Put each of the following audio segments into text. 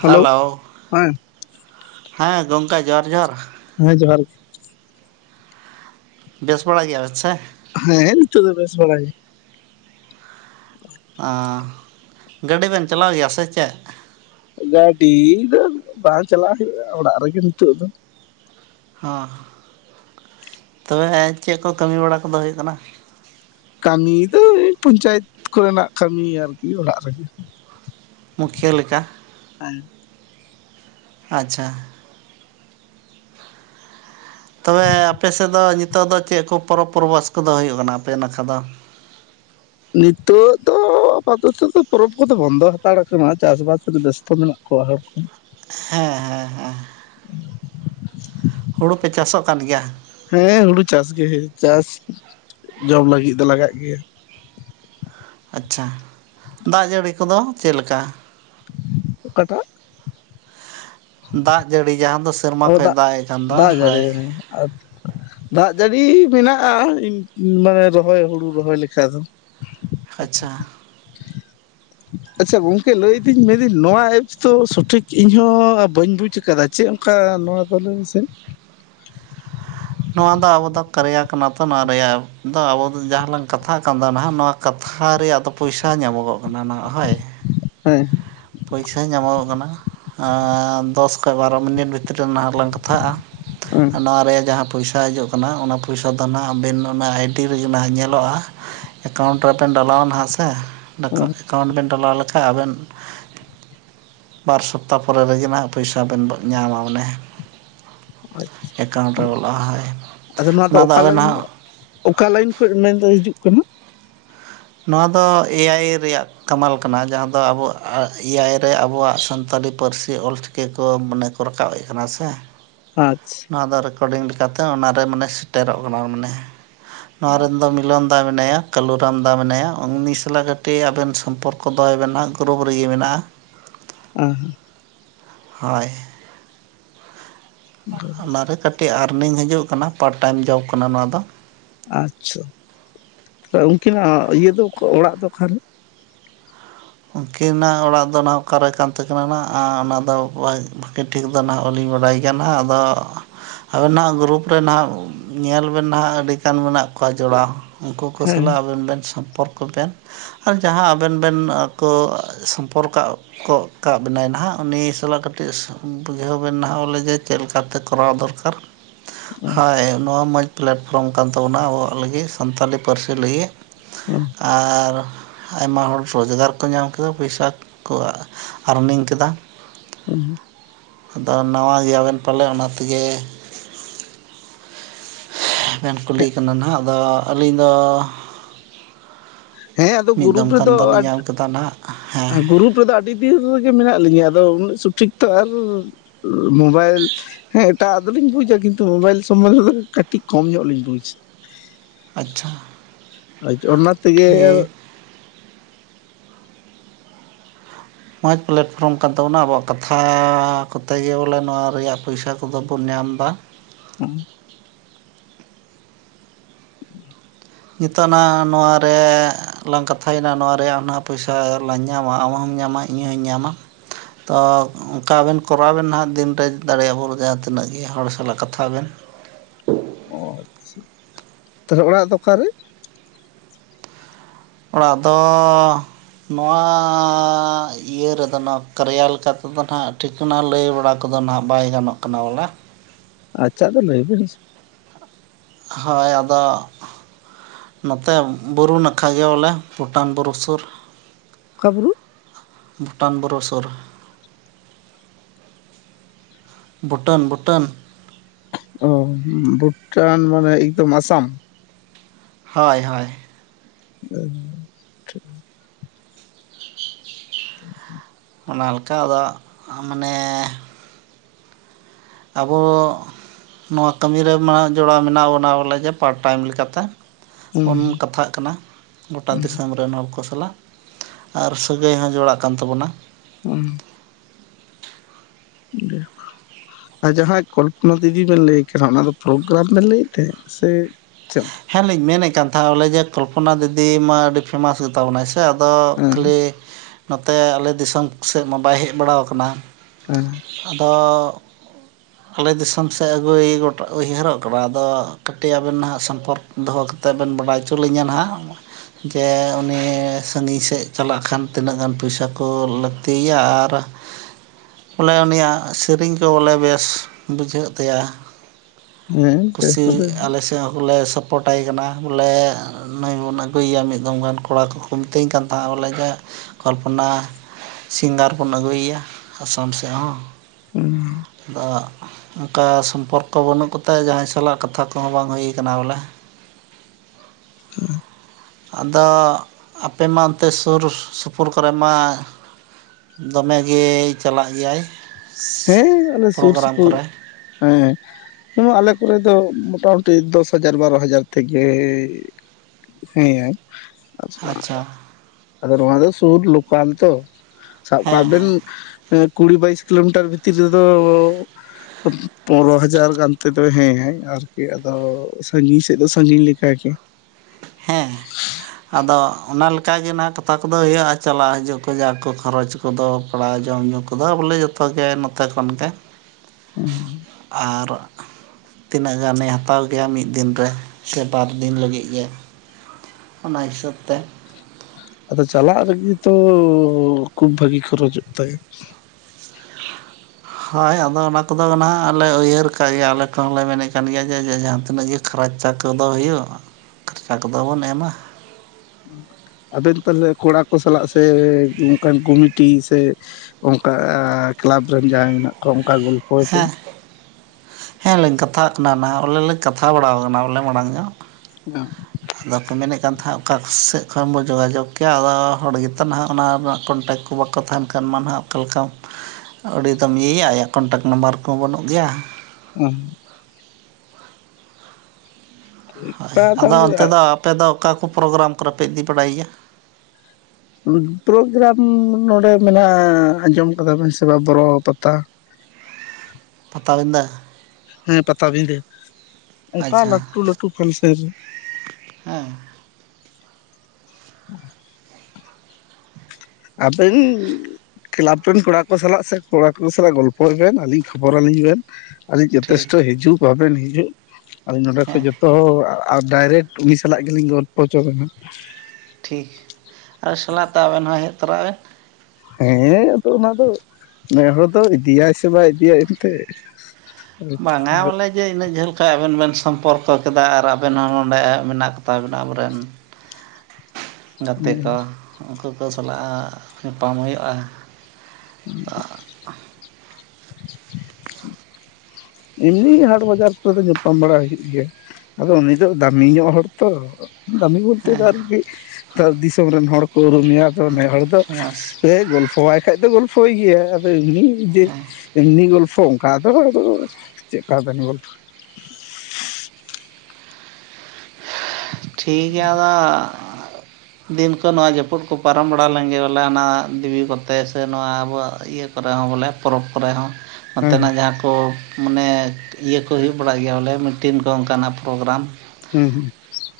ᱦᱟᱹᱞᱳ hello ᱦᱮᱸ ᱦᱮᱸ ᱜᱚᱝᱠᱮ ᱡᱚᱦᱟᱨ ᱡᱚᱦᱟᱨ᱾ ᱦᱮᱸ ᱡᱚᱦᱟᱨ ᱜᱮ᱾ ᱵᱮᱥ ᱵᱟᱲᱟ ᱜᱮᱭᱟ ᱵᱮᱱ ᱪᱷᱮ ᱦᱮᱸ ᱱᱤᱛᱚᱜ ᱫᱚ ᱵᱮᱥ ᱵᱟᱲᱟ ᱜᱮ᱾ ᱟᱸᱻ ᱜᱟᱹᱰᱤ ᱵᱮᱱ ᱪᱟᱞᱟᱣ ᱜᱮᱭᱟ ᱥᱮ ᱪᱮᱫ? ᱜᱟᱹᱰᱤ ᱫᱚ ᱵᱟᱝ ᱪᱟᱞᱟᱜ ᱦᱩᱭᱩᱜᱼᱟ ᱚᱲᱟᱜ ᱨᱮᱜᱮ ᱱᱤᱛᱚᱜ ᱫᱚ᱾ ᱦᱚᱸ, ᱛᱚᱵᱮ ᱦᱟᱸᱜ ᱪᱮᱫ ᱠᱚ ᱠᱟᱹᱢᱤ ᱵᱟᱲᱟ ᱠᱚᱫᱚ ᱦᱩᱭᱩᱜ ᱠᱟᱱᱟ? ᱠᱟᱹᱢᱤ ᱫᱚᱭ ᱯᱚᱱᱪᱟᱭᱮᱛ ᱠᱚᱨᱮᱱᱟᱜ ᱠᱟᱹᱢᱤ ᱟᱨᱠᱤ ᱚᱲᱟᱜ ᱨᱮᱜᱮ᱾ ᱢᱩᱠᱷᱤᱭᱟᱹ ᱞᱮᱠᱟ᱾ [unintelligible] ᱟᱪᱪᱷᱟ᱾ ᱛᱚᱵᱮ ᱟᱯᱮ ᱥᱮᱫ ᱫᱚ ᱱᱤᱛᱚᱜ ᱫᱚ ᱪᱮᱫ ᱠᱚ ᱯᱚᱨᱚᱵ ᱯᱚᱨᱚᱵᱟᱥ ᱠᱚ ᱫᱚ ᱦᱩᱭᱩᱜ ᱠᱟᱱᱟ ᱟᱯᱮ ᱱᱟᱠᱷᱟ ᱫᱚ? ᱱᱤᱛᱚᱜ ᱫᱚ ᱟᱯᱟᱛᱚᱛᱚ ᱫᱚ ᱯᱚᱨᱚᱵᱽ ᱠᱚᱫᱚ ᱵᱚᱱᱫᱚ ᱦᱟᱛᱟᱲ ᱟᱠᱟᱱᱟ ᱪᱟᱥᱵᱟᱥ ᱨᱮ ᱵᱮᱥᱼᱼ ᱛᱚ ᱢᱮᱱᱟᱜ ᱠᱚᱣᱟ ᱦᱚᱲ ᱠᱚ ᱦᱮᱸ ᱦᱮᱸ ᱦᱮᱸ᱾ ᱦᱳᱲᱳ ᱯᱮ ᱪᱟᱥᱚᱜ ᱠᱟᱱ ᱜᱮᱭᱟ? ᱦᱮᱸ ᱦᱳᱲᱳ ᱪᱟᱥ ᱜᱮ ᱦᱩᱭ ᱪᱟᱥ ᱡᱚᱢ ᱞᱟᱹᱜᱤᱫ ᱫᱚ ᱞᱟᱜᱟᱜ ᱜᱮᱭᱟ᱾ ᱟᱪᱪᱷᱟ, ᱫᱟᱜ ᱡᱟᱹᱲᱤ ᱠᱚᱫᱚ ᱪᱮᱫ ᱞᱮᱠᱟ? ᱚᱠᱟᱴᱟᱜ? ᱫᱟᱜ ᱡᱟᱹᱲᱤ ᱡᱟᱦᱟᱸ ᱫᱚ ᱥᱮᱨᱢᱟ ᱠᱷᱚᱡ ᱮ ᱫᱟᱜᱮᱜ ᱠᱟᱱ ᱫᱚ ᱦᱳᱭ᱾ ᱟᱹᱫ [unintelligible] ᱫᱟᱜ ᱡᱟᱹᱲᱤ ᱢᱮᱱᱟᱜᱼᱟ ᱤᱧ ᱢᱟᱱᱮ ᱨᱚᱦᱚᱭ ᱦᱳᱲᱳ ᱨᱚᱦᱚᱭ ᱞᱮᱠᱟ ᱫᱚ᱾ ᱟᱪᱪᱷᱟ᱾ ᱟᱪᱪᱷᱟ ᱜᱚᱝᱠᱮ ᱞᱟᱹᱭ ᱫᱤᱧ ᱢᱮᱱᱫᱤᱧ ᱱᱚᱣᱟ ᱮᱯᱥ ᱛᱚ ᱥᱚᱴᱷᱤᱠ ᱤᱧ ᱦᱚᱸ ᱵᱟᱹᱧ ᱵᱩᱡᱷ ᱟᱠᱟᱫᱟ ᱪᱮᱫᱼᱼ ᱞᱮᱠᱟ ᱱᱚᱣᱟ ᱫᱚ ᱞᱟᱹᱭ ᱢᱮᱥᱮ? ᱱᱚᱣᱟ ᱫᱚ ᱟᱵᱚ ᱫᱚ ᱠᱟᱨᱭᱟ ᱠᱟᱱᱟ ᱛᱚ ᱱᱚᱣᱟ ᱨᱮᱭᱟᱜ ᱮᱯ ᱫᱚ ᱟᱵᱚ ᱫᱚ ᱡᱟᱦᱟᱸ ᱞᱟᱝ ᱠᱟᱛᱷᱟ ᱠᱟᱱ ᱫᱚ ᱱᱷᱟᱜ ᱱᱚᱣᱟ ᱠᱟᱛᱷᱟ ᱨᱮᱭᱟᱜ ᱫᱚ ᱯᱚᱭᱥᱟ ᱧᱟᱢᱚᱜᱚᱜ ᱠᱟᱱᱟ ᱱᱷᱟᱜ ᱦᱳᱭ᱾ ᱦᱮᱸᱻ ᱯᱚᱭᱥᱟ ᱧᱟᱢᱚᱜᱚᱜ ᱠᱟᱱᱟ ᱟᱨ ᱫᱚᱥ ᱠᱷᱚᱡ ᱵᱟᱨᱚ ᱢᱤᱱᱤᱴ ᱵᱷᱤᱛᱨᱤ ᱚᱱᱟ ᱦᱚᱞᱟᱝ ᱠᱟᱛᱷᱟᱜᱼᱟ᱾ ᱦᱮᱸ ᱱᱚᱣᱟ ᱨᱮᱭᱟᱜ ᱡᱟᱦᱟᱸ ᱯᱚᱭᱥᱟ ᱦᱤᱡᱩᱜ ᱠᱟᱱᱟ ᱚᱱᱟ ᱯᱚᱭᱥᱟ ᱫᱚᱱ ᱦᱟᱸᱜ ᱟᱹᱵᱤᱱ ᱚᱱᱟ ᱟᱭᱰᱤ ᱨᱮᱜᱮ ᱱᱷᱟᱜ ᱧᱮᱞᱚᱜᱼᱟ᱾ ᱮᱠᱟᱣᱩᱱᱴ ᱨᱮᱵᱮᱱ ᱰᱟᱞᱟᱣᱟ ᱱᱷᱟᱜ ᱥᱮ ᱤᱱᱟᱹ ᱠᱷᱟᱱ ᱦᱮᱸ ᱮᱠᱟᱣᱩᱱᱴ ᱵᱮᱱ ᱰᱟᱞᱟᱣ ᱞᱮᱠᱷᱟᱡ ᱟᱵᱮᱱ ᱵᱟᱨ ᱥᱚᱯᱛᱟ ᱯᱚᱨᱮ ᱨᱮᱜᱮ ᱱᱟᱦᱟᱜ ᱯᱚᱭᱥᱟ ᱵᱮᱱ ᱧᱟᱢᱟ ᱚᱱᱮ᱾ ᱮᱠᱟᱣᱩᱱᱴ ᱨᱮ ᱵᱚᱞᱚᱜᱼᱟ᱾ ᱦᱳᱭ ᱟᱫᱚ ᱱᱚᱣᱟ ᱚᱱᱟ ᱫᱚ ᱚᱠᱟ ᱟᱞᱮ ᱞᱟᱭᱤᱱ ᱱᱟᱦᱟᱜ ᱚᱠᱟ ᱞᱟᱭᱤᱱ ᱠᱷᱚᱡ ᱢᱮᱱ ᱫᱚ ᱦᱤᱡᱩᱜ ᱠᱟᱱᱟ? ᱱᱚᱣᱟ ᱫᱚ ᱮᱭᱟᱭ ᱨᱮᱭᱟᱜ ᱠᱟᱢᱟᱞ ᱠᱟᱱᱟ᱾ ᱡᱟᱦᱟᱸ ᱫᱚ ᱟᱵᱚ ᱮᱭᱟᱭ ᱨᱮ ᱟᱵᱚᱣᱟᱜ ᱥᱟᱱᱛᱟᱞᱤ ᱯᱟᱹᱨ ᱥᱤ ᱚᱞᱪᱤᱠᱤ ᱠᱚ ᱢᱟᱱᱮ ᱠᱚ ᱨᱟᱠᱟᱵᱮᱜ ᱠᱟᱱᱟ ᱥᱮ᱾ ᱟᱪᱪᱷ ᱱᱚᱣᱟ ᱫᱚ ᱨᱮᱠᱚᱨᱰᱤᱝ ᱞᱮᱠᱟᱛᱮ ᱚᱱᱟᱨᱮ ᱢᱟᱱᱮ ᱥᱮᱴᱮᱨᱚᱜ ᱠᱟᱱᱟ, ᱢᱟᱱᱮ ᱱᱚᱣᱟ ᱨᱮᱱ ᱫᱚ ᱢᱤᱞᱚᱱ ᱫᱟ ᱢᱮᱱᱟᱭᱟ ᱠᱟᱹᱞᱩ ᱨᱟᱢ ᱫᱟ ᱢᱮᱱᱟᱭᱟ, ᱩᱱᱤ ᱥᱟᱞᱟᱜ ᱠᱟᱹᱴᱤᱡ ᱟᱵᱮᱱ ᱥᱚᱢᱯᱚᱨᱠᱚ ᱫᱚᱦᱚᱭ ᱵᱮᱱ ᱦᱟᱸᱜ ᱜᱨᱩᱯ ᱨᱮ ᱤᱭᱟᱹ ᱢᱮᱱᱟᱜᱼᱟ᱾ ᱩᱸ ᱦᱩᱸ᱾ ᱦᱳᱭ᱾ ᱚᱱᱟᱨᱮ ᱠᱟᱹᱴᱤᱡ ᱟᱨᱱᱤᱝ ᱦᱟᱹᱡᱩᱜ ᱠᱟᱱᱟ᱾ ᱯᱟᱨᱴ ᱴᱟᱭᱤᱢ ᱡᱚᱵ ᱠᱟᱱᱟ ᱱᱚᱣᱟ ᱫᱚ᱾ ᱟᱪᱪᱷᱟ, ᱛᱟᱦᱚᱞᱮ ᱩᱱᱠᱤᱱᱟᱜ ᱤᱭᱟᱹ ᱫᱚ ᱚᱠᱟ ᱚᱲᱟᱜ ᱫᱚ ᱚᱠᱟᱨᱮ? ᱩᱱᱠᱤᱱᱟᱜ ᱚᱲᱟᱜ ᱫᱚᱱ ᱱᱟᱦᱟᱜ ᱚᱠᱟᱨᱮ ᱠᱟᱱ ᱛᱟᱹᱠᱤᱱᱟ ᱱᱟᱦᱟᱜ ᱚᱱᱟ ᱫᱚ ᱵᱟᱧ ᱵᱷᱟᱜᱤ ᱴᱷᱤᱠ ᱫᱚ ᱱᱟᱦᱟᱜ ᱵᱟᱹᱞᱤᱧ ᱵᱟᱰᱟᱭ ᱜᱮᱭᱟ ᱱᱟᱦᱟᱜ ᱟᱫᱚ ᱟᱵᱮᱱ ᱱᱟᱦᱟᱜ ᱜᱨᱩᱯ ᱨᱮ ᱱᱟᱦᱟᱜ ᱧᱮᱞ ᱵᱮᱱ ᱱᱟᱦᱟᱜ ᱟᱹᱰᱤ ᱜᱟᱱ ᱢᱮᱱᱟᱜ ᱠᱚᱣᱟ ᱡᱚᱲᱟᱣ᱾ ᱩᱱᱠᱩ ᱠᱚ ᱦᱮᱸ ᱥᱟᱞᱟᱜ ᱟᱵᱮᱱ ᱵᱮᱱ ᱥᱚᱢᱯᱚᱨᱠᱚ ᱵᱮᱱ, ᱟᱨ ᱡᱟᱦᱟᱸ ᱟᱵᱮᱱ ᱵᱮᱱ ᱠᱚ ᱥᱚᱢᱯᱚᱨᱠᱟᱣ ᱠᱚᱜ ᱠᱟᱜ ᱵᱮᱱᱟᱭ ᱱᱟᱦᱟᱜ ᱩᱱᱤ ᱥᱟᱞᱟᱜ ᱠᱟᱹᱴᱤᱡ ᱵᱩᱡᱷᱟᱹᱣ ᱵᱮᱱ ᱱᱟᱦᱟᱜ ᱵᱚᱞᱮ ᱡᱮ ᱪᱮᱫ ᱞᱮᱠᱟᱛᱮ ᱠᱚᱨᱟᱣ ᱫᱚᱨᱠᱟᱨ᱾ ᱦᱳᱭ ᱱᱚᱣᱟ ᱢᱚᱡᱽ ᱯᱞᱟᱴᱯᱷᱨᱚᱢ ᱠᱟᱱ ᱛᱟᱵᱚᱱᱟ ᱟᱵᱚᱣᱟᱜ ᱞᱟᱹᱜᱤᱜ ᱥᱟᱱᱛᱟᱞᱤ ᱯᱟᱹᱨᱥᱤ ᱞᱟᱹᱜᱤᱜ᱾ ᱟᱨ ᱟᱭᱢᱟ ᱦᱚᱲ ᱨᱳᱡᱽ ᱜᱟᱨ ᱠᱚ ᱧᱟᱢ ᱠᱮᱫᱟ, ᱯᱚᱭᱥᱟ ᱠᱚ ᱟᱨᱱᱤᱝ ᱠᱮᱫᱟ᱾ ᱩᱸ ᱦᱩᱸ ᱟᱫᱚ ᱱᱟᱣᱟ ᱜᱮᱭᱟ ᱵᱮᱱ ᱯᱟᱞᱮ ᱚᱱᱟ ᱛᱮᱜᱮ ᱵᱮᱱ ᱠᱩᱞᱤ ᱠᱟᱱᱟ ᱱᱟᱦᱟᱜ, ᱟᱫᱚ ᱟᱹᱞᱤᱧ ᱫᱚ ᱦᱮᱸ ᱟᱫᱚ ᱢᱤᱫ ᱜᱩᱨᱩᱯ ᱫᱚᱢ ᱜᱟᱱ ᱨᱮᱫᱚ ᱫᱚᱞᱤᱧ ᱟᱹᱰ, ᱧᱟᱢ ᱠᱮᱫᱟ ᱱᱟᱦᱟᱜ ᱦᱮᱸ ᱜᱩᱨᱩᱯ ᱨᱮᱫᱚ ᱟᱹᱰᱤ ᱰᱷᱤᱨ ᱨᱮᱜᱮ ᱢᱮᱱᱟᱜ ᱞᱤᱧᱟᱹ ᱟᱫᱚ ᱩᱱᱟᱹᱜ ᱥᱚᱴᱷᱤᱠ ᱛᱚ ᱟᱨ ᱢᱳᱵᱟᱭᱮᱞ ᱦᱮᱸ ᱮᱴᱟᱜ ᱫᱚᱞᱤᱧ ᱵᱩᱡᱟ ᱠᱤᱱᱛᱩ ᱢᱳᱵᱟᱭᱤᱞ ᱥᱚᱸᱵᱟᱭᱤᱞ ᱨᱮ ᱫᱚ ᱠᱟᱹᱴᱤᱡ ᱠᱚᱢ ᱧᱚᱜ ᱞᱤᱧ ᱵᱩᱡᱟ᱾ ᱟᱪᱪᱷᱟ᱾ [unintelligible] ᱚᱱᱟ ᱛᱮᱜᱮ, ᱴᱷᱤᱠ ᱢᱚᱡᱽ ᱯᱞᱮᱴᱯᱷᱨᱚᱢ ᱠᱟᱱ ᱛᱟᱵᱚᱱᱟ, ᱟᱵᱚᱣᱟᱜ ᱠᱟᱛᱷᱟ ᱠᱚᱛᱮ ᱜᱮ ᱵᱚᱞᱮ ᱱᱚᱣᱟ ᱨᱮᱭᱟᱜ ᱯᱚᱭᱥᱟ ᱠᱚᱫᱚ ᱵᱚᱱ ᱧᱟᱢᱫᱟ᱾ ᱦᱩᱸ ᱱᱤᱛᱚᱜ ᱱᱟᱦᱟᱜ ᱱᱚᱣᱟ ᱨᱮ ᱞᱟᱝ ᱠᱟᱛᱷᱟᱭᱮᱱᱟ ᱱᱚᱣᱟ ᱨᱮᱭᱟᱜ ᱱᱟᱦᱟᱜ ᱯᱚᱭᱥᱟ ᱞᱟᱝ ᱧᱟᱢᱟ, ᱟᱢ ᱦᱚᱢ ᱧᱟᱢᱟ ᱤᱧ ᱦᱚᱸᱧ ᱧᱟᱢᱟ᱾ ᱛᱚ ᱚᱝᱠᱟ ᱟᱵᱮᱱ ᱠᱚᱨᱟᱣ ᱵᱮᱱ ᱱᱟᱦᱟᱜ ᱫᱤᱱ ᱨᱮ ᱫᱟᱲᱮᱭᱟᱜ ᱵᱷᱩᱨ ᱡᱟᱦᱟᱸ ᱛᱤᱱᱟᱹᱜ ᱜᱮ ᱦᱚᱲ ᱥᱟᱞᱟᱜ ᱠᱟᱛᱷᱟᱜ ᱵᱮᱱ᱾ ᱚ ᱟᱪᱪᱷᱟ, ᱛᱟᱦᱚᱞᱮ ᱚᱲᱟᱜ ᱫᱚ ᱚᱠᱟᱨᱮ? ᱚᱲᱟᱜ ᱫᱚ ᱱᱚᱣᱟ ᱤᱭᱟᱹ ᱨᱮᱫᱚ ᱱᱚᱣᱟ ᱠᱟᱨᱭᱟ ᱞᱮᱠᱟ ᱛᱮᱫᱚ ᱱᱟᱦᱟᱜ ᱴᱷᱤᱠ ᱚᱱᱟ ᱞᱟᱹᱭ ᱵᱟᱲᱟ ᱠᱚᱫᱚ ᱱᱟᱦᱟᱜ ᱵᱟᱭ ᱜᱟᱱᱚᱜ ᱠᱟᱱᱟ ᱵᱚᱞᱮ᱾ ᱟᱪᱪᱷᱟ, ᱟᱫᱚ ᱞᱟᱹᱭ ᱵᱮᱱ ᱥᱮ᱾ ᱦᱳᱭ ᱟᱫᱚ ᱱᱚᱛᱮ ᱵᱩᱨᱩ ᱱᱟᱠᱷᱟ ᱜᱮ ᱵᱚᱞᱮ, ᱯᱷᱩᱴᱟᱱ ᱵᱩᱨᱩ ᱥᱩᱨ ᱚᱠᱟ ᱵᱩᱨᱩ? ᱵᱷᱩᱴᱟᱱ ᱵᱩᱨᱩ ᱥᱩᱨ᱾ ᱵᱷᱩᱴᱟᱱ ᱵᱷᱩᱴᱟᱱ ᱚ ᱵᱷᱩᱴᱟᱱ ᱢᱟᱱᱮ ᱮᱠᱫᱚᱢ ᱟᱥᱟᱢ᱾ ᱦᱳᱭ ᱦᱳᱭ ᱚ ᱟᱪᱪᱷᱟ᱾ [unintelligible] ᱚᱱᱟ ᱞᱮᱠᱟ ᱟᱫᱚ ᱢᱟᱱᱮ ᱟᱵᱚ ᱱᱚᱣᱟ ᱠᱟᱹᱢᱤ ᱨᱮ ᱢᱟ ᱡᱚᱲᱟᱣ ᱢᱮᱱᱟᱜ ᱵᱚᱱᱟ ᱵᱚᱞᱮ ᱡᱮ ᱯᱟᱨᱴ ᱴᱟᱭᱤᱢ ᱞᱮᱠᱟᱛᱮ ᱵᱚᱱ ᱦᱩᱸ ᱠᱟᱛᱷᱟᱜ ᱠᱟᱱᱟ ᱜᱚᱴᱟ ᱦᱩᱸ ᱫᱤᱥᱚᱢ ᱨᱮᱱ ᱦᱚᱲ ᱠᱚ ᱥᱟᱞᱟᱜ ᱟᱨ ᱥᱟᱹᱜᱟᱹᱭ ᱦᱚᱸ ᱡᱚᱲᱟᱜ ᱠᱟᱱ ᱛᱟᱵᱚᱱᱟ᱾ ᱩᱸ ᱟᱨ ᱡᱟᱦᱟᱸ ᱠᱚᱞᱯᱚᱱᱟ ᱫᱤᱫᱤ ᱵᱮᱱ ᱞᱟᱹᱭ ᱠᱟᱱᱟ ᱚᱱᱟ ᱫᱚ ᱯᱨᱳᱜᱨᱟᱢ ᱵᱮᱱ ᱞᱟᱹᱭᱮᱫ ᱛᱟᱦᱮᱸᱫ ᱥᱮ ᱪᱮᱫ ᱦᱮᱸ ᱞᱤᱧ ᱢᱮᱱᱮᱫ ᱠᱟᱱ ᱛᱟᱦᱮᱫ ᱵᱚᱞᱮ ᱡᱮ ᱠᱚᱞᱯᱚᱱᱟ ᱫᱤᱫᱤ ᱢᱟ ᱟᱹᱰᱤ ᱯᱷᱮᱢᱟᱥ ᱜᱮᱛᱟ ᱵᱚᱱᱟᱭ ᱥᱮ ᱥᱮ ᱟᱫᱚ ᱦᱮᱸ ᱠᱷᱟᱹᱞᱤ ᱱᱚᱛᱮ ᱟᱞᱮ ᱫᱤᱥᱚᱢ ᱥᱮᱜ ᱢᱟ ᱵᱟᱭ ᱦᱮᱡ ᱵᱟᱲᱟᱣ ᱠᱟᱱᱟ ᱦᱩᱸ ᱟᱫᱚ ᱟᱞᱮ ᱫᱤᱥᱚᱢ ᱥᱮᱜ ᱟᱹᱜᱩᱭᱤ ᱜᱚᱴᱟ ᱩᱭᱦᱟᱹᱨᱚᱜ ᱠᱟᱱᱟ ᱟᱫᱚ ᱠᱟᱹᱴᱤᱡ ᱟᱵᱮᱱ ᱱᱟᱦᱟᱜ ᱥᱚᱢᱯᱚᱨᱠ ᱫᱚᱦᱚ ᱠᱟᱛᱮᱜ ᱵᱮᱱ ᱵᱟᱰᱟᱭ ᱩᱪᱩ ᱞᱤᱧᱟ ᱱᱟᱦᱟᱸᱜ ᱡᱮ ᱩᱱᱤ ᱥᱟᱺᱜᱤᱧ ᱥᱮᱜ ᱪᱟᱞᱟᱜ ᱠᱷᱟᱱ ᱛᱤᱱᱟᱹᱜ ᱜᱟᱱ ᱯᱚᱭᱥᱟ ᱠᱚ ᱞᱟᱹᱠᱛᱤᱭᱟ ᱟᱨ ᱵᱚᱞᱮ ᱩᱱᱤᱭᱟᱜ ᱥᱤᱨᱤᱧ ᱠᱚ ᱵᱚᱞᱮ ᱵᱮᱥ ᱵᱩᱡᱷᱟᱹᱜ ᱛᱟᱭᱟ ᱦᱮᱸ ᱵᱮᱥ ᱠᱩᱥᱤ ᱫᱚ ᱵᱮᱥ᱾ ᱟᱞᱮ ᱥᱮᱜ ᱦᱚᱞᱮ ᱥᱚᱯ ᱯᱚᱴᱟᱭ ᱠᱟᱱᱟ ᱵᱚᱞᱮ ᱱᱩᱭ ᱵᱩᱱ ᱟᱹᱜᱩᱭᱭᱟ ᱢᱤᱫ ᱫᱚᱢ ᱜᱟᱱ ᱠᱚᱲᱟ ᱠᱚᱠᱚ ᱢᱤᱛᱟᱹᱧ ᱠᱟᱱ ᱛᱟᱦᱮᱸᱜ ᱵᱚᱞᱮ ᱡᱟ ᱠᱚᱞᱯᱚᱱᱟ ᱥᱤᱝᱜᱟᱨ ᱵᱩᱱ ᱟᱹᱜᱩᱭᱟ ᱟᱥᱟᱢ ᱥᱮᱜ ᱦᱚᱸ ᱩᱸ ᱟᱫᱚ ᱚᱝᱠᱟ ᱥᱚᱢᱯᱚᱨᱠᱚ ᱵᱟᱹᱱᱩᱜ ᱠᱚᱛᱟᱭᱟ ᱡᱟᱦᱟᱸᱭ ᱥᱟᱞᱟᱜ ᱠᱟᱛᱷᱟ ᱠᱚᱦᱚᱸ ᱵᱟᱝ ᱦᱩᱭ ᱠᱟᱱᱟ ᱵᱚᱞᱮ? [unintelligible] ᱟᱫᱚ ᱟᱯᱮ ᱢᱟ ᱚᱱᱛᱮ ᱥᱩᱨ ᱥᱩᱯᱩᱨ ᱠᱚᱨᱮ ᱢᱟ ᱫᱚᱢᱮ ᱜᱮᱭ ᱪᱟᱞᱟᱜ ᱜᱮᱭᱟᱭ᱾ ᱦᱮᱸ ᱟᱞᱮ ᱥᱩᱨ ᱯᱨᱳᱜᱨᱟᱢ ᱥᱩᱯᱩᱨ ᱠᱚᱨᱮ ᱦᱮᱸ ᱱᱚᱣᱟ ᱟᱞᱮ ᱠᱚᱨᱮ ᱫᱚ ᱢᱳᱴᱟᱢᱩᱴᱤ ᱫᱚᱥ ᱦᱟᱡᱟᱨ ᱵᱟᱨᱚ ᱦᱟᱡᱟᱨ ᱛᱮᱜᱮ ᱦᱮᱸᱭᱟᱭ ᱟᱪᱪᱷᱟ ᱟᱫᱚ ᱱᱚᱣᱟ ᱫᱚ ᱥᱩᱨ ᱞᱳᱠᱟᱞ ᱛᱚ᱾ ᱥᱟᱵ ᱠᱟᱜ ᱦᱮᱸ ᱵᱮᱱ ᱦᱮᱸ ᱠᱩᱲᱤ ᱵᱟᱭᱤᱥ ᱠᱤᱞᱳᱢᱤᱴᱟᱨ ᱵᱷᱤᱛᱤᱨ ᱨᱮᱫᱚ ᱯᱚᱱᱨᱚ ᱦᱟᱡᱟᱨ ᱜᱟᱱ ᱛᱮᱫᱚᱭ ᱦᱮᱸᱭᱟᱭ ᱟᱨᱠᱤ ᱟᱫᱚ ᱥᱟᱺᱜᱤᱧ ᱥᱮᱫ ᱫᱚ ᱥᱟᱺᱜᱤᱧ ᱞᱮᱠᱟ ᱜᱮ᱾ ᱦᱮᱸ ᱟᱫᱚ ᱚᱱᱟ ᱞᱮᱠᱟ ᱜᱮ ᱱᱟᱜ ᱠᱟᱛᱷᱟ ᱠᱚᱫᱚ ᱦᱩᱭᱩᱜᱼᱟ ᱪᱟᱞᱟᱣ ᱦᱤᱡᱩᱜ ᱠᱚ ᱡᱟ ᱠᱚ ᱠᱷᱚᱨᱚᱪ ᱠᱚ ᱫᱚ ᱯᱟᱲᱟᱣ ᱡᱚᱢ ᱧᱩ ᱠᱚᱫᱚ ᱵᱚᱞᱮ ᱡᱚᱛᱚ ᱜᱮ ᱱᱚᱛᱮ ᱠᱷᱚᱱ ᱜᱮ᱾ ᱦᱩ ᱟᱨᱻ ᱛᱤᱱᱟᱹᱜ ᱜᱟᱱᱮ ᱦᱟᱛᱟᱣ ᱜᱮᱭᱟ ᱢᱤᱫ ᱫᱤᱱ ᱨᱮ ᱥᱮ ᱵᱟᱨ ᱫᱤᱱ ᱞᱟᱹᱜᱤᱫ ᱜᱮ? ᱚᱱᱟ ᱦᱤᱥᱟᱹᱵᱽ ᱛᱮ᱾ ᱟᱫᱚ ᱪᱟᱞᱟᱜ ᱨᱮᱜᱮ ᱛᱚ ᱠᱷᱩᱵ ᱵᱷᱟᱹᱜᱤ ᱠᱷᱚᱨᱚᱪᱚᱜ ᱛᱟᱭᱟ᱾ ᱦᱳᱭ ᱟᱫᱚ ᱚᱱᱟ ᱠᱚᱫᱚ ᱱᱟᱦᱟᱜ ᱞᱮ ᱩᱭᱦᱟᱹᱨ ᱟᱠᱟᱫ ᱜᱮᱭᱟ ᱟᱞᱮ ᱠᱚᱦᱚᱸᱞᱮ ᱢᱮᱱᱮᱫ ᱠᱟᱱ ᱜᱮᱭᱟ ᱡᱮ ᱡᱮ ᱡᱟᱦᱟᱸ ᱛᱤᱱᱟᱹᱜ ᱜᱮ ᱠᱷᱚᱨᱪᱟ ᱠᱚᱫᱚ ᱦᱩᱭᱩᱜ ᱠᱷᱚᱨᱪᱟ ᱠᱚᱫᱚ ᱵᱚᱱ ᱮᱢᱟ᱾ ᱟᱵᱮᱱ ᱛᱟᱦᱞᱮ ᱠᱚᱲᱟ ᱠᱚ ᱥᱟᱞᱟᱜ ᱥᱮ ᱚᱱᱠᱟᱱ ᱠᱚᱢᱤᱴᱤ ᱥᱮ ᱚᱝᱠᱟ ᱠᱞᱟᱵᱽ ᱨᱮᱱ ᱡᱟᱦᱟᱸᱭ ᱢᱮᱱᱟᱜ ᱠᱚᱣᱟ ᱚᱝᱠᱟ ᱜᱚᱞ ᱦᱮᱸ ᱦᱮᱸ ᱞᱤᱧ ᱠᱟᱛᱷᱟᱜ ᱠᱟᱱᱟ ᱱᱟᱦᱟᱜ ᱵᱚᱞᱮ ᱞᱮ ᱠᱟᱛᱷᱟ ᱵᱟᱲᱟ ᱠᱟᱱᱟ ᱵᱚᱞᱮ ᱢᱟᱲᱟᱝ ᱧᱚᱜ ᱚ ᱟᱫᱚ ᱠᱚ ᱢᱮᱱᱮᱫ ᱠᱟᱱ ᱛᱟᱦᱮᱫ ᱚᱠᱟ ᱥᱮᱫ ᱠᱷᱚᱱ ᱵᱚᱱ ᱡᱳᱜᱟᱡᱳᱜᱽ ᱠᱮᱭᱟ ᱟᱫᱚ ᱦᱚᱲ ᱜᱮᱛᱚ ᱱᱟᱦᱟᱜ ᱚᱱᱟ ᱨᱮᱱᱟᱜ ᱠᱚᱱᱴᱟᱠ ᱠᱩ ᱵᱟᱠᱚ ᱛᱟᱦᱮᱱ ᱠᱷᱟᱱ ᱢᱟ ᱱᱟᱦᱟᱜ ᱚᱠᱟ ᱞᱮᱠᱟ ᱟᱹᱰᱤ ᱛᱚᱢ ᱤᱭᱟᱹᱭᱟ ᱟᱭᱟᱜ ᱠᱚᱱᱴᱟᱠᱴ ᱱᱟᱢᱵᱟᱨ ᱠᱚᱦᱚᱸ ᱵᱟᱹᱱᱩᱜ ᱜᱮᱭᱟ᱾ ᱦ ᱦᱳᱭ ᱟᱫᱚ ᱛᱟᱦᱚᱞᱮ ᱚᱱᱛᱮ ᱫᱚ ᱟᱯᱮᱫᱚ ᱚᱠᱟ ᱠᱚ ᱯᱨᱳᱜᱨᱟᱢ ᱠᱚᱨᱮ ᱯᱮ ᱤᱫᱤ ᱵᱟᱲᱟᱭ ᱭᱟ? ᱯᱨᱳᱜᱨᱟᱢ ᱱᱚᱸᱰᱮ ᱢᱮᱱᱟᱜᱼᱟ ᱟᱸᱡᱚᱢ ᱠᱟᱫᱟ ᱵᱮᱱ ᱥᱮᱵᱟ ᱵᱚᱨᱚ ᱯᱟᱛᱟ᱾ ᱯᱟᱛᱟᱵᱤᱸᱫᱟᱹ᱾ ᱦᱮᱸ ᱯᱟᱛᱟᱵᱤᱸᱫᱟᱹ ᱚᱱᱠᱟ ᱟᱪᱪᱷᱟ ᱞᱟᱹᱴᱩ ᱞᱟᱹᱴᱩ ᱯᱷᱟᱱᱥᱮᱱ ᱨᱮ᱾ ᱦᱮᱸ [unintelligible] ᱟᱵᱮᱱ ᱠᱞᱟᱵᱽ ᱨᱮᱱ ᱠᱚᱲᱟ ᱠᱚ ᱥᱟᱞᱟᱜ ᱥᱮ ᱠᱚᱲᱟ ᱠᱚ ᱥᱟᱞᱟᱜ ᱜᱚᱞᱯᱷᱚᱭ ᱵᱮᱱ ᱟᱹᱞᱤᱧ ᱠᱷᱚᱵᱚᱨ ᱟᱹᱞᱤᱧ ᱵᱮᱱ᱾ ᱟᱹᱞᱤᱧ ᱴᱷᱤᱠ ᱡᱚᱛᱷᱮᱥᱴᱚ ᱦᱤᱡᱩᱜ ᱵᱟᱵᱮᱱ ᱦᱤᱡᱩᱜ ᱟᱹᱞᱤᱧ ᱱᱚᱸᱰᱮ ᱠᱷᱚᱡ ᱦᱮᱸ ᱡᱚᱛᱚ ᱟᱨ ᱰᱟᱭᱨᱮᱠᱴ ᱩᱱᱤ ᱥᱟᱞᱟᱜ ᱜᱮᱞᱤᱧ ᱜᱚᱞᱯᱚ ᱚᱪᱚ ᱵᱮᱱᱟ᱾ ᱴᱷᱤᱠ ᱟᱨ ᱥᱟᱞᱟᱜ ᱛᱮ ᱟᱵᱮᱱ ᱦᱚᱸ ᱦᱮᱡ ᱛᱚᱨᱟᱜ ᱵᱮᱱ᱾ ᱦᱮᱸ ᱟᱫᱚ ᱚᱱᱟ ᱫᱚ ᱱᱮᱦᱚᱲ ᱫᱚ ᱤᱫᱤᱭᱟᱭ ᱥᱮ ᱵᱟᱭ ᱤᱫᱤᱭᱟᱭ ᱮᱱᱛᱮᱫ᱾ ᱵᱟᱝᱟ ᱵᱚᱞᱮ ᱡᱮ ᱤᱱᱟᱹᱜ ᱡᱷᱟᱹᱞ ᱠᱷᱚᱡ ᱟᱵᱮᱱ ᱵᱮᱱ ᱥᱚᱢᱯᱚᱨᱠᱚ ᱠᱮᱫᱟ ᱟᱨ ᱟᱵᱮᱱ ᱦᱚᱸ ᱱᱚᱸᱰᱮ ᱢᱮᱱᱟᱜ ᱠᱚ ᱛᱟᱵᱮᱱᱟ ᱟᱵᱚ ᱨᱮᱱ [unintelligible] ᱜᱟᱛᱮ ᱠᱚ ᱩᱱᱠᱩ ᱠᱚ ᱥᱟᱞᱟᱜ ᱧᱟᱯᱟᱢ ᱦᱩᱭᱩᱜᱼᱟ᱾ ᱟᱜ ᱮᱢᱱᱤ ᱜᱮ ᱦᱟᱴ ᱵᱟᱡᱟᱨ ᱠᱚᱨᱮ ᱫᱚ ᱧᱟᱯᱟᱢ ᱵᱟᱲᱟ ᱦᱩᱭᱩᱜ ᱜᱮᱭᱟ᱾ ᱟᱫᱚ ᱩᱱᱤ ᱫᱚ ᱫᱟᱹᱢᱤ ᱧᱚᱜ ᱦᱚᱲ ᱛᱚ᱾ ᱫᱟᱹᱢᱤ ᱵᱚᱞᱛᱮ ᱫᱚ ᱟᱨᱠᱤ ᱫᱤᱥᱚᱢ ᱨᱮᱱ ᱦᱚᱲ ᱠᱚ ᱮᱭᱟ ᱟᱫᱚ ᱱᱮᱦᱚᱲ ᱫᱚ ᱢᱚᱡᱽ ᱮᱭ ᱜᱚᱞᱯᱷᱚᱣᱟᱭ ᱠᱷᱟᱡ ᱫᱚ ᱜᱚᱞᱯᱷᱚᱭ ᱜᱮᱭᱟ ᱟᱫᱚ ᱮᱢᱱᱤ ᱡᱮ ᱮᱢᱱᱤ ᱜᱚᱞᱯᱷᱚ ᱚᱱᱠᱟ ᱫᱚ ᱟᱫᱚ ᱪᱮᱜᱠᱟ ᱵᱮᱱ ᱜᱚᱞᱯᱷᱚᱭ ᱴᱷᱤᱠ ᱜᱮᱭᱟ ᱟᱫᱚ ᱫᱤᱱ ᱠᱚ ᱱᱚᱣᱟ ᱡᱟᱹᱯᱩᱫ ᱠᱚ ᱯᱟᱨᱚᱢ ᱵᱟᱲᱟ ᱞᱮᱱ ᱜᱮ ᱵᱚᱞᱮ ᱚᱱᱟ ᱫᱤᱵᱤ ᱠᱚ ᱛᱮ ᱥᱮ ᱱᱚᱣᱟ ᱟᱵᱚᱣᱟᱜ ᱤᱭᱟᱹ ᱠᱚ ᱨᱮ ᱦᱚᱸ ᱵᱚᱞᱮ ᱯᱚᱨᱚᱵᱽ ᱠᱚᱨᱮ ᱦᱚᱸ ᱦᱮᱸ ᱱᱚᱛᱮᱱᱟᱜ ᱡᱟᱦᱟᱸ ᱠᱚ ᱢᱟᱱᱮ ᱤᱭᱟᱹ ᱠᱚ ᱦᱩᱭᱩᱜ ᱵᱟᱲᱟᱜ ᱜᱮᱭᱟ ᱵᱚᱞᱮ ᱢᱤᱴᱤᱱ ᱠᱚ ᱚᱱᱠᱟᱱᱟᱜ ᱯᱨᱳᱜᱽᱨᱟᱢ᱾ ᱦᱩᱸ ᱦᱩᱸ᱾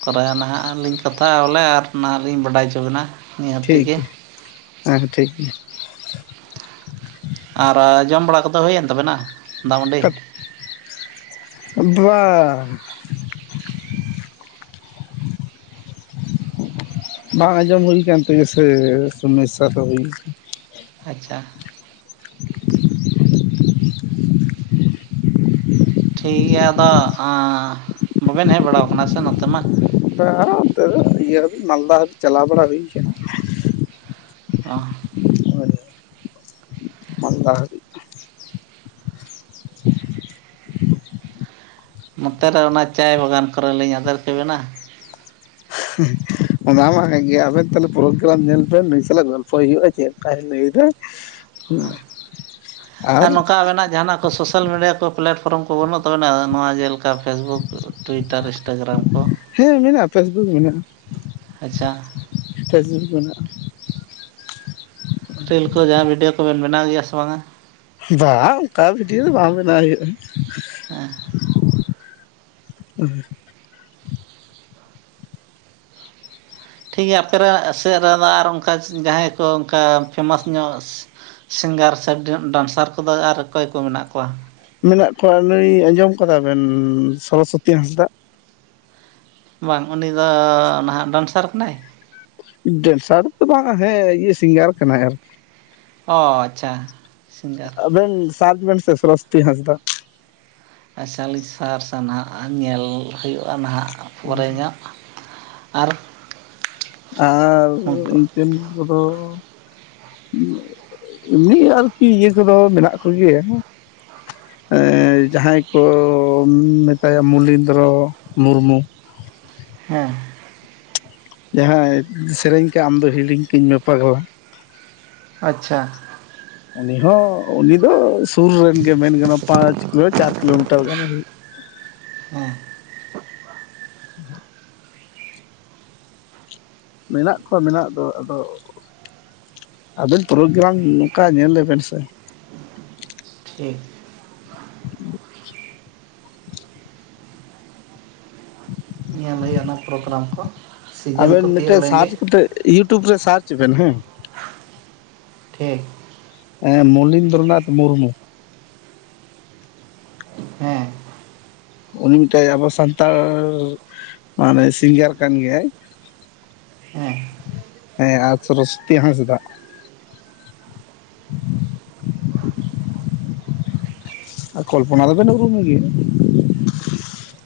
ᱛᱚᱵᱮᱭᱟ ᱱᱟᱦᱟᱜ ᱞᱤᱧ ᱠᱟᱛᱷᱟᱜᱼᱟ ᱵᱚᱞᱮ ᱟᱨ ᱱᱟᱦᱟᱜ ᱞᱤᱧ ᱵᱟᱰᱟᱭ ᱚᱪᱚ ᱵᱤᱱᱟ᱾ ᱴᱷᱤᱠ ᱜᱮᱭᱟ, ᱦᱮᱸ-ᱦᱮᱸ ᱴᱷᱤᱠ ᱜᱮᱭᱟ᱾ ᱟᱨᱟ ᱡᱚᱢ ᱵᱟᱲᱟ ᱠᱚᱫᱚ ᱦᱩᱭᱮᱱ ᱛᱟᱵᱮᱱᱟ? ᱫᱟᱜ ᱢᱟᱹᱰᱤ [unintelligible] ᱵᱟ ᱵᱟᱝ ᱟᱸᱡᱚᱢ ᱦᱩᱭ ᱟᱠᱟᱱ ᱛᱮᱜᱮ ᱥᱮ ᱥᱚᱢᱟᱹᱥᱟ ᱫᱚ ᱦᱩᱭ ᱟᱠᱟᱱᱟ ᱟᱪᱪᱷᱟ ᱴᱷᱤᱠ ᱜᱮᱭᱟ ᱟᱫᱚ ᱟᱸ ᱵᱟᱵᱮᱱ ᱦᱮᱜ ᱵᱟᱲᱟ ᱟᱠᱟᱱᱟ ᱥᱮ ᱱᱚᱛᱮ ᱢᱟ᱾ ᱵᱟᱝ ᱟᱱᱛᱮ ᱫᱚ ᱤᱭᱟᱹ ᱦᱟᱹᱵᱤᱡ ᱢᱟᱞᱫᱟ ᱦᱟᱹᱵᱤᱡ ᱪᱟᱞᱟᱣ ᱵᱟᱲᱟ ᱦᱩᱭ ᱟᱠᱟᱱᱟ᱾ ᱚᱦ [unintelligible] ᱢᱟᱞᱫᱟ ᱦᱟᱵᱤᱡ ᱪᱮᱫ ᱪᱤᱠᱟᱹᱭᱮᱱᱟ ᱱᱚᱛᱮ ᱨᱮ ᱚᱱᱟ ᱪᱟᱭ ᱵᱟᱜᱟᱱ ᱠᱚᱨᱮ ᱞᱤᱧ ᱟᱫᱮᱨ ᱠᱮᱵᱮᱱᱟ᱾ ᱚᱱᱟ ᱢᱟ ᱦᱮᱸ ᱜᱮ, ᱟᱵᱮᱱ ᱛᱟᱦᱚᱞᱮ ᱯᱚᱨᱚᱜᱽᱨᱟᱢ ᱧᱮᱞ ᱵᱮᱱ ᱱᱩᱭ ᱥᱟᱞᱟᱜ ᱜᱚᱞᱯᱷᱚᱭ ᱦᱩᱭᱩᱜᱼᱟ, ᱪᱮᱫ ᱞᱮᱠᱟᱭ ᱞᱟᱹᱭ ᱮᱫᱟ᱾ ᱟᱨ ᱱᱚᱠᱟ ᱟᱵᱮᱱᱟᱜ ᱡᱟᱦᱟᱱᱟᱜ ᱠᱚ ᱥᱳᱥᱟᱞ ᱢᱤᱰᱤᱭᱟ ᱠᱚ ᱯᱮᱞᱮᱴᱯᱷᱚᱨᱚᱢ ᱠᱚ ᱵᱟᱹᱱᱩᱜ ᱛᱟᱵᱚᱱᱟ ᱱᱚᱣᱟ ᱡᱮᱞᱮᱠᱟ ᱯᱷᱮᱥᱵᱩᱠ, ᱴᱩᱭᱴᱟᱨ, ᱤᱱᱥᱴᱟᱜᱨᱟᱢ ᱠᱚ? ᱦᱮᱸ ᱢᱮᱱᱟᱜᱼᱟ, ᱯᱷᱮᱥᱵᱩᱠ ᱢᱮᱱᱟᱜᱼᱟ᱾ ᱟᱪᱪᱷᱟ᱾ ᱯᱷᱮᱥᱵᱩᱠ ᱢᱮᱱᱟᱜᱼᱟ᱾ ᱨᱤᱞ ᱠᱚ ᱡᱟᱦᱟᱸ ᱵᱷᱤᱰᱭᱳ ᱠᱚᱵᱮᱱ ᱵᱮᱱᱟᱣ ᱜᱮᱭᱟ ᱥᱮ ᱵᱟᱝ-ᱟ? ᱵᱟᱝ, ᱚᱱᱠᱟ ᱵᱷᱤᱰᱭᱳ ᱫᱚ ᱵᱟᱝ ᱵᱮᱱᱟᱣ ᱦᱩᱭᱩᱜᱼᱟ᱾ [unintelligible] ᱴᱷᱤᱠ ᱜᱮᱭᱟ ᱟᱯᱮ [unintelligible] ᱥᱮᱫ ᱨᱮᱱ ᱟᱨ ᱚᱱᱠᱟ ᱡᱟᱦᱟᱸᱭ ᱠᱚ ᱚᱱᱠᱟ ᱯᱷᱮᱢᱟᱥ ᱧᱚᱜ ᱥᱤᱝᱜᱟᱨ ᱥᱮ ᱰᱟᱱᱥᱟᱨ ᱠᱚᱫᱚ ᱟᱨ ᱚᱠᱚᱭ ᱠᱚ ᱢᱮᱱᱟᱜ ᱠᱚᱣᱟ? ᱢᱮᱱᱟᱜ ᱠᱚᱣᱟ ᱱᱩᱭ ᱟᱸᱡᱚᱢ ᱟᱠᱟᱫᱟ ᱵᱮᱱ ᱥᱚᱨᱚᱥᱚᱛᱤ ᱦᱟᱸᱥᱫᱟᱜ? ᱵᱟᱝ, ᱩᱱᱤ ᱫᱚ ᱱᱟᱦᱟᱜ ᱰᱟᱱᱥᱟᱨ ᱠᱟᱱᱟᱭ? ᱰᱮᱱᱥᱟᱨ ᱫᱚ ᱵᱟᱝ, ᱦᱮᱸ ᱤᱭᱟᱹ ᱥᱤᱝᱜᱟᱨ ᱠᱟᱱᱟᱭ ᱟᱨᱠᱤ᱾ ᱚ, ᱟᱪᱷᱟ᱾ ᱟᱵᱮᱱ ᱥᱟᱨᱪ ᱵᱮᱱᱥᱮ ᱥᱚᱨᱚᱥᱚᱛᱤ ᱦᱟᱸᱥᱫᱟ᱾ ᱟᱪᱷᱟ ᱞᱤᱧ ᱥᱟᱨᱥᱟ ᱱᱟᱦᱟᱸᱜ ᱟᱨ ᱧᱮᱞ ᱦᱩᱭᱩᱜᱼᱟ ᱱᱟᱦᱟᱸᱜ ᱯᱚᱨᱮ ᱧᱚᱜ᱾ ᱟᱨ ᱟᱨ ᱩᱱᱠᱩ ᱤᱧᱴᱮᱱ ᱠᱚᱫᱚ ᱮᱢᱱᱤ ᱟᱨᱠᱤ ᱤᱭᱟᱹ ᱠᱚᱫᱚ ᱢᱮᱱᱟᱜ ᱠᱚᱜᱮᱭᱟ᱾ ᱡᱟᱦᱟᱸᱭ ᱠᱚ ᱢᱮᱛᱟᱭᱟ ᱢᱩᱞᱤᱱᱫᱽᱨᱚ ᱢᱩᱨᱢᱩ᱾ ᱦᱮᱸ᱾ ᱡᱟᱦᱟᱸᱭ ᱥᱮᱨᱮᱧ ᱠᱟᱜ ᱟᱢᱫᱚ ᱦᱤᱲᱤᱧ ᱠᱟᱹᱧ ᱢᱮ ᱯᱟᱜᱽᱞᱟ᱾ ᱟᱪᱪᱷᱟ᱾ ᱩᱱᱤ ᱦᱚᱸ ᱩᱱᱤ ᱫᱚ ᱥᱩᱨ ᱨᱮᱱ ᱜᱮ ᱢᱮᱱ ᱜᱟᱱᱚᱜᱼᱟ᱾ ᱯᱟᱸᱪ ᱠᱤᱞᱳ ᱪᱟᱨ ᱠᱤᱞᱳᱢᱤᱴᱟᱨ ᱜᱟᱱᱮ ᱦᱩᱭᱩᱜ ᱠᱟᱱᱟ᱾ ᱦᱮᱸ᱾ [inaudible] ᱢᱮᱱᱟᱜ ᱠᱚᱣᱟ ᱢᱮᱱᱟᱜ ᱫᱚ ᱟᱫᱚ ᱟᱵᱮᱱ ᱯᱨᱳᱜᱨᱟᱢ ᱱᱚᱠᱟ ᱧᱮᱞ ᱞᱮᱵᱮᱱ ᱥᱮ᱾ ᱴᱷᱤᱠ᱾ [inaudible] ᱧᱮᱞ ᱦᱩᱭᱩᱜᱼᱟ ᱚᱱᱟ ᱯᱨᱳᱜᱨᱟᱢ ᱠᱚ᱾ ᱥᱤᱡᱮᱱ ᱟᱵᱮᱱ ᱠᱚ ᱛᱤᱭᱳᱜ ᱢᱤᱫᱴᱮᱡ ᱞᱮᱱᱜᱮ ᱥᱟᱨᱪ ᱠᱟᱛᱮ ᱤᱭᱩᱴᱩᱵᱽ ᱨᱮ ᱥᱟᱨᱪ ᱵᱮᱱ ᱦᱮᱸ ᱴᱷᱤᱠ ᱮ ᱢᱚᱞᱤᱱᱫᱨᱚᱱᱟᱛᱷ ᱢᱩᱨᱢᱩ ᱦᱮᱸ ᱩᱱᱤ ᱢᱤᱫᱴᱮᱡ ᱟᱵᱚ ᱥᱟᱱᱛᱟᱲ ᱢᱟᱱᱮ ᱥᱤᱝᱜᱟᱨ ᱠᱟᱱ ᱜᱮᱭᱟᱭ ᱦᱮᱸ ᱦᱮᱸ ᱟᱨ ᱥᱚᱨᱚᱥᱚᱛᱤ ᱦᱟᱸᱥᱫᱟᱜ ᱟᱨ ᱠᱚᱞᱯᱚᱱᱟ ᱫᱚ ᱵᱮᱱ ᱨᱩᱢᱼᱮ ᱜᱮᱭᱟ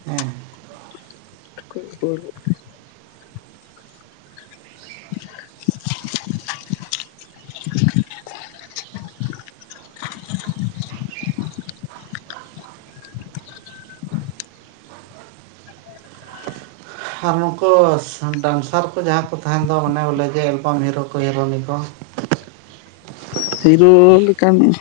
ᱦᱮᱸ [unintelligible] ᱠᱚ [unintelligible] ᱟᱨ ᱱᱩᱠᱩ ᱰᱟᱱᱥᱟᱨ ᱠᱚ ᱡᱟᱦᱟᱸ ᱠᱚ ᱛᱟᱦᱮᱱ ᱫᱚ ᱚᱱᱮ ᱵᱚᱞᱮ ᱡᱮ ᱮᱞᱵᱟᱢ ᱦᱤᱨᱳ ᱠᱚ ᱦᱤᱨᱳᱭᱤᱱ ᱠᱚ ᱦᱤᱨᱳ ᱞᱮᱠᱟᱱ ᱤᱡ